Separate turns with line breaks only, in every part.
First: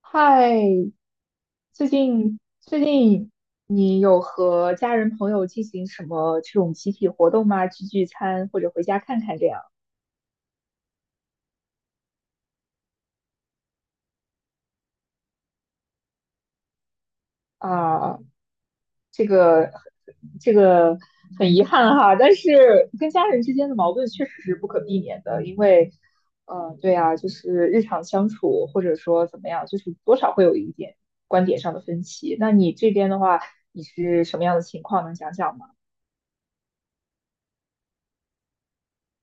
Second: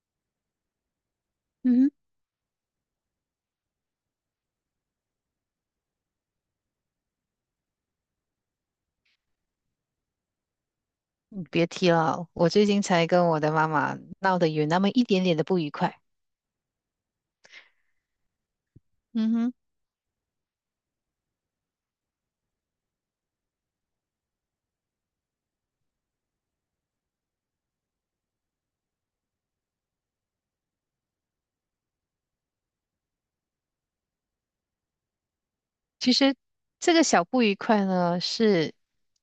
嗨，最
嗯
近最近你有和家人朋友进行什么这种集体活动吗？聚聚餐或者回家看看这样
别提了，我最近才跟我的妈妈闹得有那么一点点的不愉快。
啊？这
嗯哼。
个这个很遗憾哈，但是跟家人之间的矛盾确实是不可避免的，因为对啊，就是日常相处或者说怎么样，就是多少会有一点观点上的分歧。那你这边的话，你是什么样的情况？能讲讲吗？
其实这个小不愉快呢，是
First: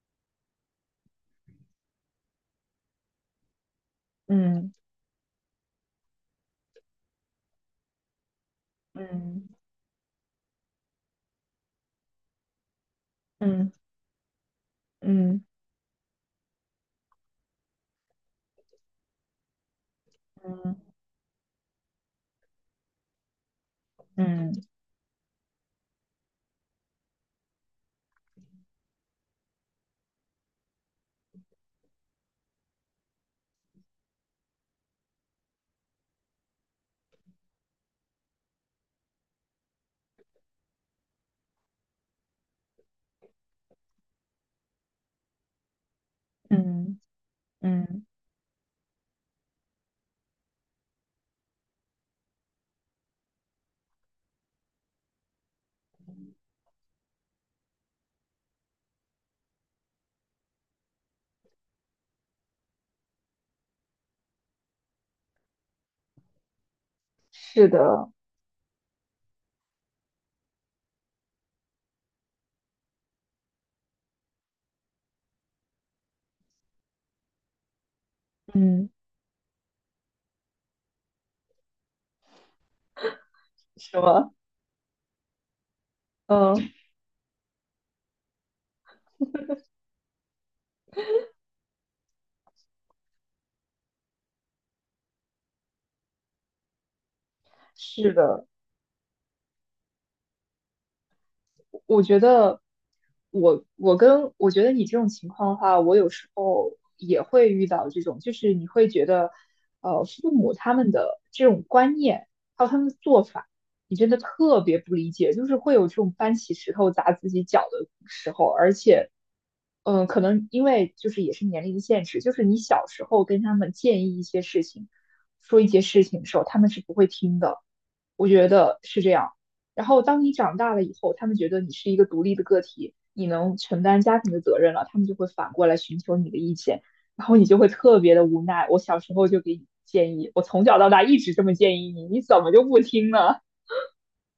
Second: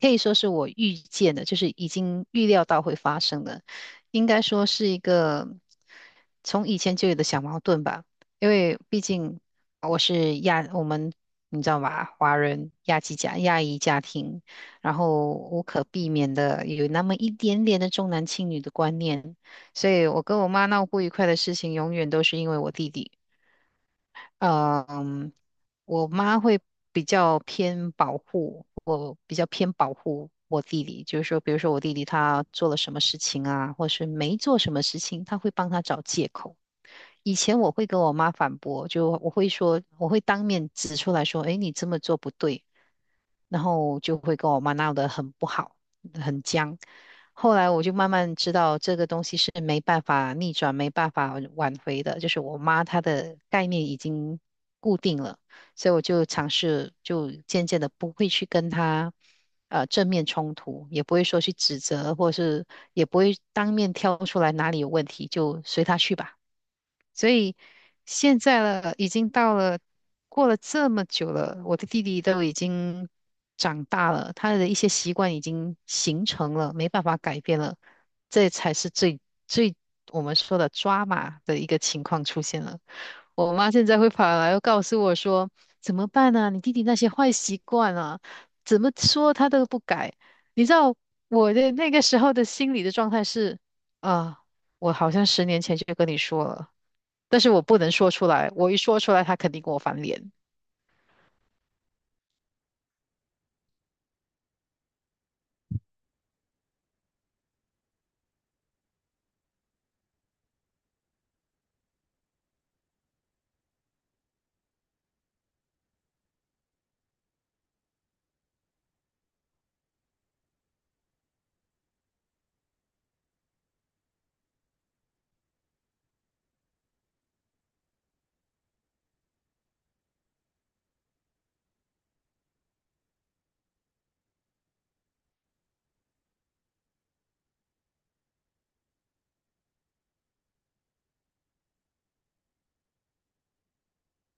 可以说是我预见的，就是已经预料到会发生的，应该说
嗯
是一个从以前就有的小矛盾吧。因为毕竟
嗯
我是亚，我们你知道吧，华人亚籍家亚
嗯
裔家庭，然后
嗯。
无可避免的有那么一点点的重男轻女的观念，所以我跟我妈闹
嗯
不愉快的事情，永远都是因为我弟弟。
嗯
嗯，我妈会我比较偏保护我弟弟，就是说，比如说我弟弟他做了什么事情啊，或是没做什么事情，他会帮他找借口。以前我会跟我妈反驳，就我会说，我会当面指出来说，诶，你这么做不对。然后就会跟我妈闹得很不好，很僵。
嗯
后来我就
嗯，
慢慢知道这个东西是没办法逆转、没办法挽回的，就是我妈她的概念已经固定了，所以我就尝试，就渐渐的不会去跟她正面冲突，也不会说去指责，或是也不会当面挑出来哪里有问题，就随她去吧。所以
是的，
现在了，已经到了。过了这么久了，我的弟弟都已经长大了，他的一些习惯已经形成了，没办法改变了，这才是
嗯，
最最我们说的抓马的一个情况出现了。我妈现在
什
会跑
么？
来又告诉我说：“怎么办呢？你弟
嗯，
弟那些坏习惯啊，怎么说他都不改。”你知道我的那个时候的心理的状态是啊，我好像10年前就跟你说了，但是我不能说
是
出
的，
来，我一说出来，他肯定跟我翻脸。
我觉得我觉得你这种情况的话，我有时候也会遇到这种，就是你会觉得，父母他们的这种观念还有他们的做法，你真的特别不理解，就是会有这种搬起石头砸自己脚的时候，而且，可能因为就是也是年龄的限制，就是你小时候跟他们建议一些事情，说一些事情的时候，他们是不会听的。我觉得是这样。然后当你长大了以后，他们觉得你是一个独立的个体，你能承担家庭的责任了，他们就会反过来寻求你的意见，然后你就会特别的无奈。我小时候就给你建议，我从小到大一直这么建议你，你怎么就不听呢？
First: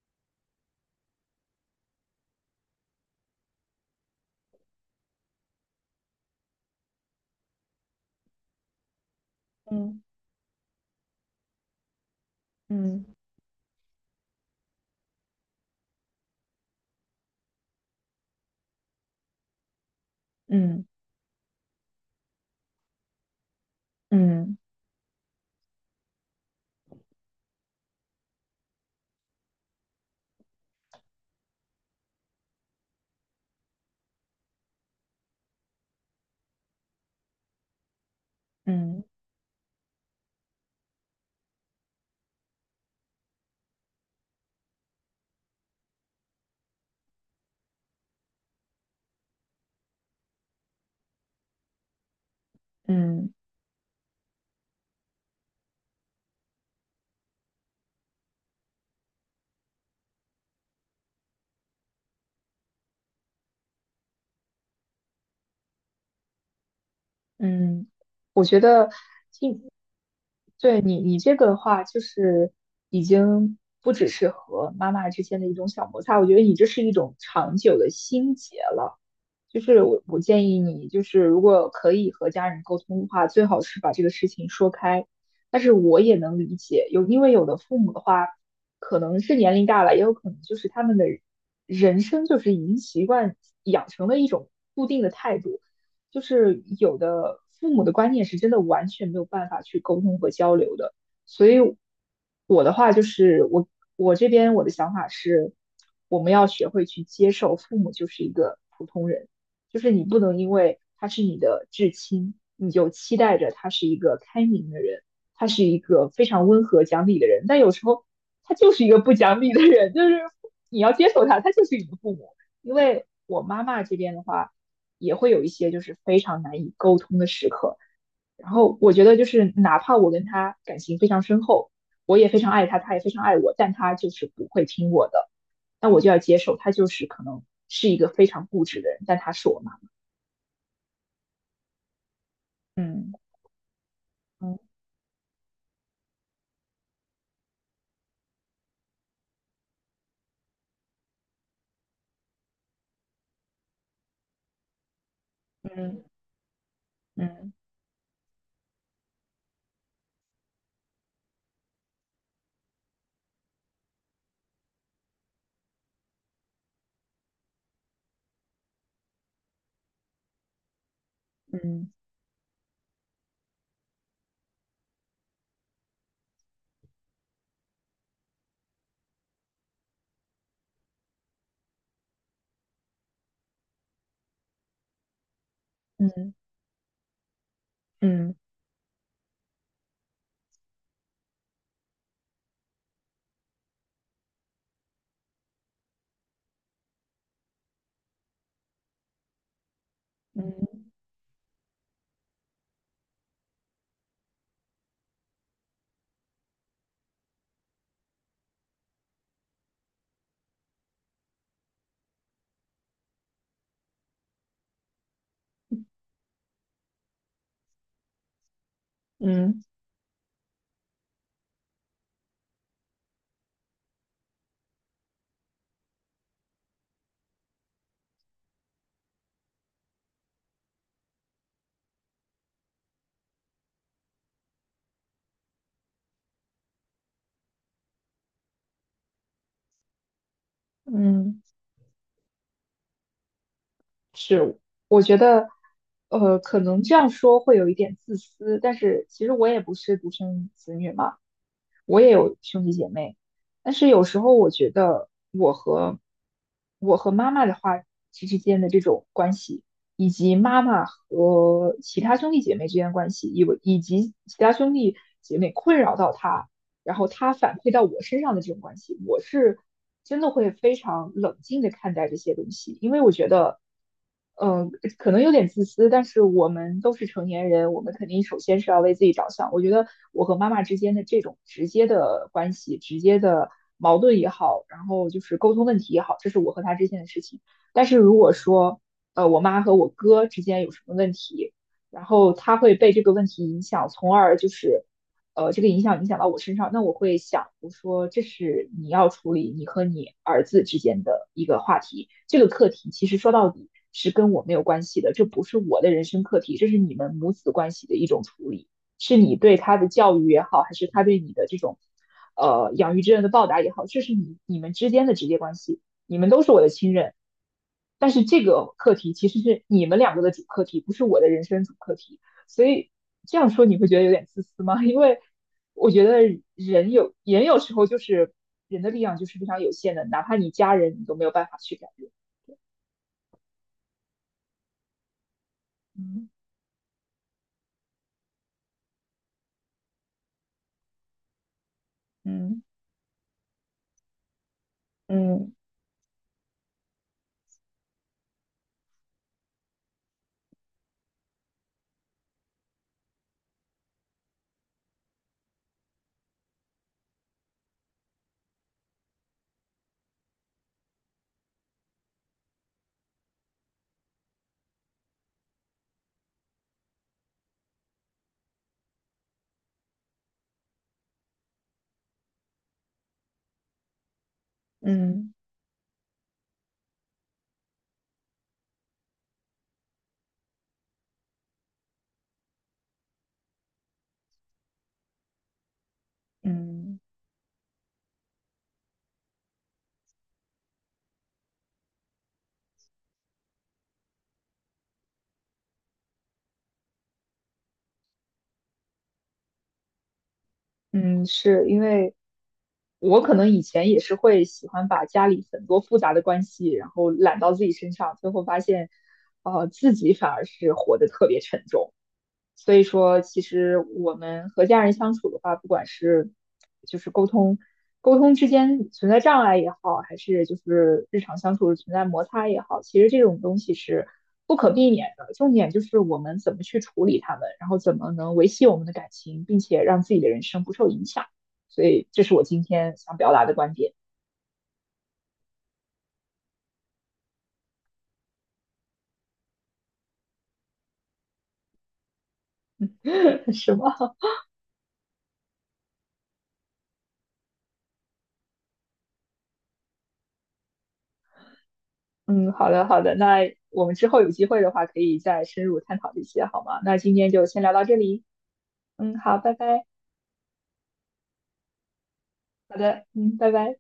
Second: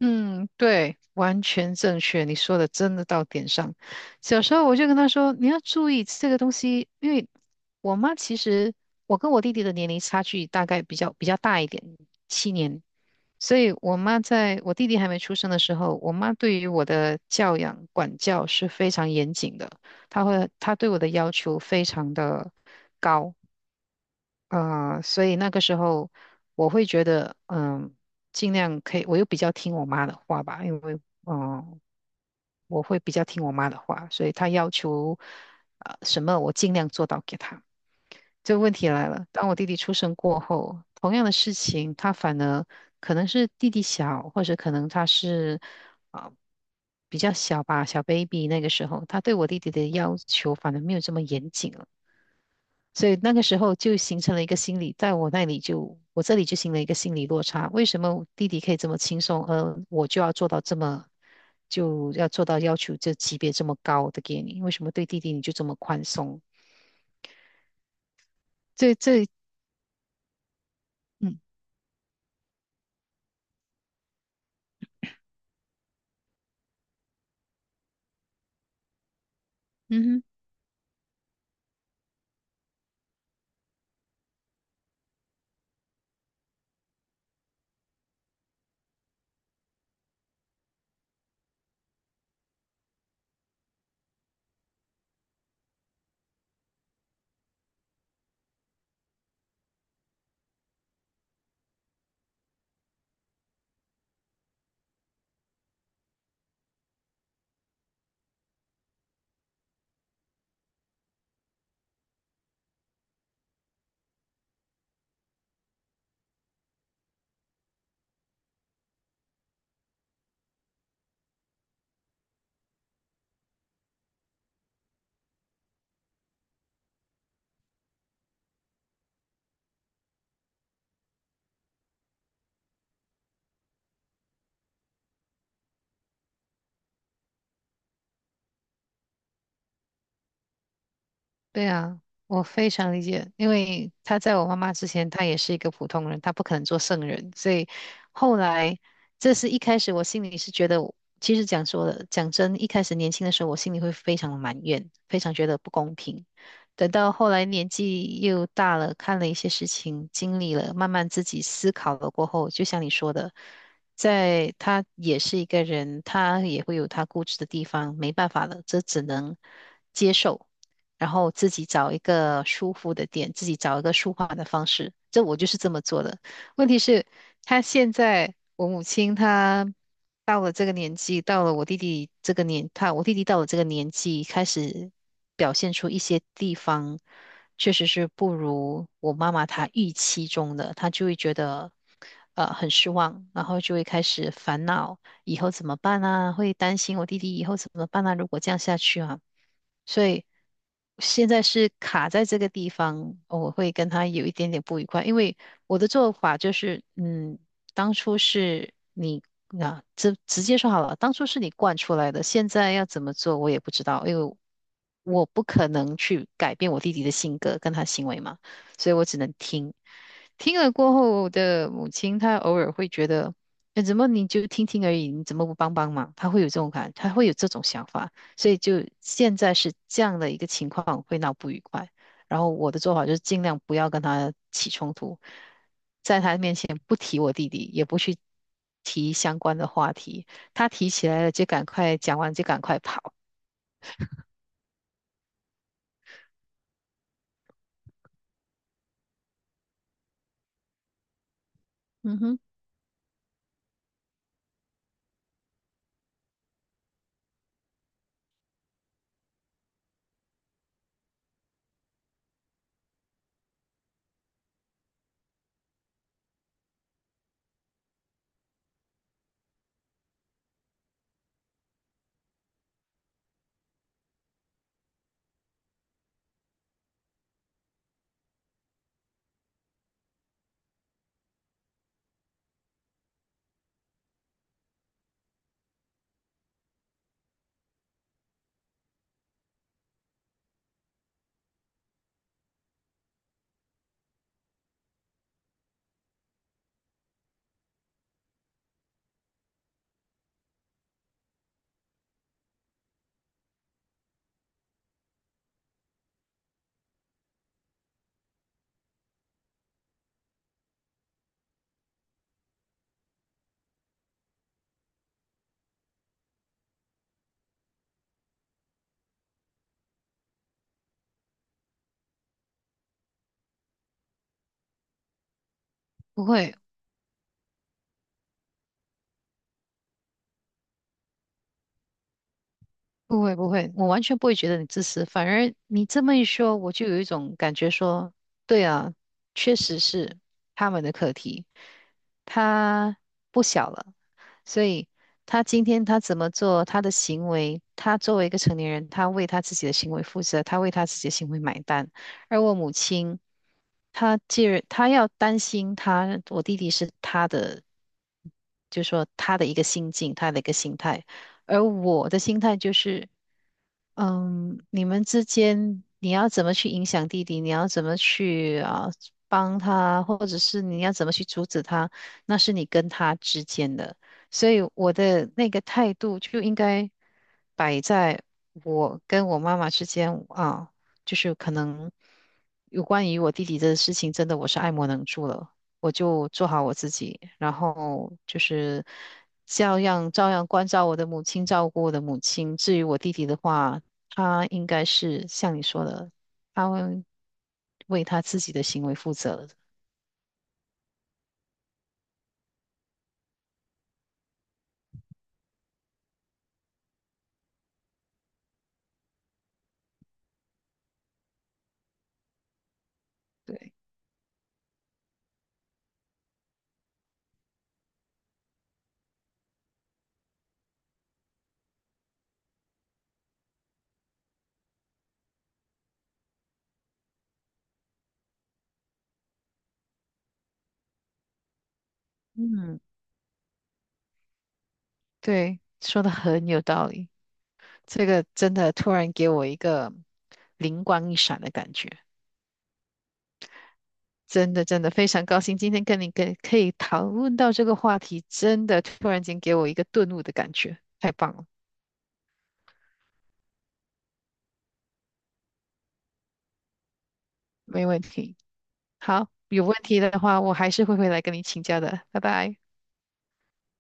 嗯，对，完全正确，你说的真的到点上。小时候我就跟他说，你要注意这个东西，因为我妈其实我跟我弟弟的年龄
嗯
差距大概比较大一点，7年，
嗯
所以我妈在我弟弟还没出生的时候，我妈对于我的教养管教是非常严谨的，她
嗯
对我的要求非常的。
嗯
所以那个时候我会觉得，嗯，尽量可以，我又比较听我妈的话吧，因为，嗯，我会比较听我妈的话，所以她要求，什么我尽量做到给她。这个问题
嗯
来了，当我弟弟出生过后，同样的事情，他反而可能是弟弟小，或者可能他是啊、呃比较小吧，小 baby 那个时候，他对我弟弟的要求反而没有这么严谨了。所以那
嗯
个时候就形成了一个心理，在我那里就，我这里就形成了一个心理落差。为什么弟弟可以这么轻松，而我就要做到这么，就要做到要求这级别这么高的给你？为什么对弟弟你就这么宽松？
嗯，我觉得
这这，
听，对你这
嗯
个的话，就是已经不只是和妈妈之间的一种小摩擦，我觉得你这是一种长久的心结了。就是我
嗯
我
哼。
建议你，就是如果可以和家人沟通的话，最好是把这个事情说开。但是我也能理解，因为有的父母的话，可能是年龄大了，也有可能就是他们的人生就是已经习惯养成了一种固定的态度，就是有的父母的观念是真的完全没有办法去沟通和交流的。所以我的话就是我这边我的想法是，我们要学会去接受父母就是一个普通人。就是你不能因为他是你的至亲，你就期待着他是一个开明的人，他是一个非常温和讲理的人，但有时候他就是一个不讲理的人，就是你要接受他，他就是你的父母。因为我妈妈这边的话，也会有一些就是非常难以沟通的时刻。然后我觉得就是哪怕我跟他感情非常深厚，我也非常爱他，他也非常爱我，但他就是不会听我的，那我就要接受他就是可能是一个非常固执的人，但他是我妈。
对啊，我非常理
嗯
解，因为他在我妈
嗯
妈之前，他也是一个普通人，他不可能做圣人，所以后来，这是一开始我心里是觉得我其实讲说的，讲真，一开始年轻的时候，我心里会非常的埋怨，非常觉得不公
嗯
平。等到后来
嗯
年纪又大了，看了一些事情，经历了，慢慢自己思考了过后，就像你说的，在他也是一个人，他也会有他固执的地方，没办法了，这只能接受。然后自己
嗯
找一个舒服的点，自己找一个舒缓的方式。这我就是这么做的。问题是，他现在我母亲她到了这个年纪，到了我弟弟这个年，她，我弟弟到了这个年纪，开始表现出一些
嗯
地方确实是不
嗯
如我妈妈她预期中的，她就会觉得。呃，很失望，然后就会开始烦恼，以后怎么办啊？会担心我弟弟以后怎么办啊？如果这样下去啊，所以
嗯
现在是卡在这个地方，我会跟他有一点点不愉快，因为我的做法就是，嗯，当初是你啊，直直接说好了，当初是你惯出来的，现在要怎么做我也不知道，因为我不可能去改变我弟弟的性格跟他行为嘛，所以我只能
嗯，
听。听了过后，我的母亲她偶尔会觉得，哎，怎么你就听听而已，你怎么不帮帮忙？她会有这种想法。所以就现在是这样的一个情况，会闹不愉快。然后我的做法就是尽量不要跟他起冲突，在他面前不提我弟弟，也不去提相关的话题。他提起来了
嗯，
就赶快讲完就赶快跑，
是，我觉得，可能这样说会有一点自私，但是其实我也不是独生子女嘛，我也
嗯
有
哼，
兄弟姐妹，但是有时候我觉得我和妈妈的话之间的这种关系，以及妈妈和其他兄弟姐妹之间的关系，以及其他兄弟姐妹困扰到他。然后他反馈到我身上的这种关系，我是真的会非常冷静的看待这些东西，因为我觉得，嗯、可能有点自私，但是我们都是成年人，我们肯定首先是要为自己着想。我觉得我和妈妈之间的这种直接的关系、直接的矛盾也好，然后就是沟通问题也好，这是我和他之间的事情。但是如果说，我妈和我哥之间有什么问题，然后他会被这个问题影响，从而就是，这个影响到我身上，那我会想，我说这是你要处理你和你儿子之间的一个话题，这个课题其实说到底是跟我没有关系的，这不是我的人生课题，这是你们母子关系的一种处理，是你对他的教育也好，还是他对你的这种，养育之恩的报答也好，这是你们之间的直接关系，你们都是我的亲人，但是这个课题其实是你们两个的主课题，不是我的人生主课题。所以这样说你会觉得有点自私吗？因为我觉得
不会，
人有时候就是人的力量就是非常有限的，哪怕你家人你都没有办法去改变。
不会不会，我完全不会觉得你自私，反而你这么一
嗯
说，我就有一种感觉说，对啊，确实是他们的课题，
嗯
他不小了，所以他
嗯
今天他怎么做，他的行为，他作为一个成年人，他为他自己的行为负责，他为他自己的行为买单，而我母亲，她既然她要担心他，我弟弟是他的，就说他的一个心境，他的一个心态。而我的心态就是，嗯，你们之间你要怎么去影响弟弟，你要怎么去帮他，或者是你要怎么去阻止他，那是你跟他之间的。所以我的
嗯
那个态度就应该摆在我跟我妈妈之间啊，就是可能有关于我弟弟的事情，真的我是爱莫能助了。我就做好我自
嗯
己，然后就是照样关照我的母亲，照顾我的母亲。至于我弟弟的话，他应该是像你说的，他会为他自己的行为负责的
嗯，是因为我可能以前也是会喜欢把家里很多复杂的关系，然后揽到自己身上，最后发现，自己反而是活得特别沉重。所以说，其
对，
实我们和家人相处的话，不管是就是沟通之间存在障碍也好，还是就是日常相处存在摩擦也好，其实这种东西是不可避免的。重点就是我们怎么去处理它们，然后怎么能维系我们的感情，并且让自己的人生不受影响。所以，这是我今
嗯，
天想表达的观点，
对，说的很有道理。这个真的突然给我一个灵光一闪的感觉，
是吗？
真的非常高兴，今天跟你可以讨论到这个话题，真的突然间给我一个顿悟的感觉，太棒了，
嗯，好的好的，那我们之后有机会的话，可以再深入探讨这些，好吗？那今天就先聊到
没
这
问
里。
题。
嗯，
好，
好，拜
有问
拜。
题的话，我还是会回来跟你请教的，拜拜。
好的，嗯，拜拜。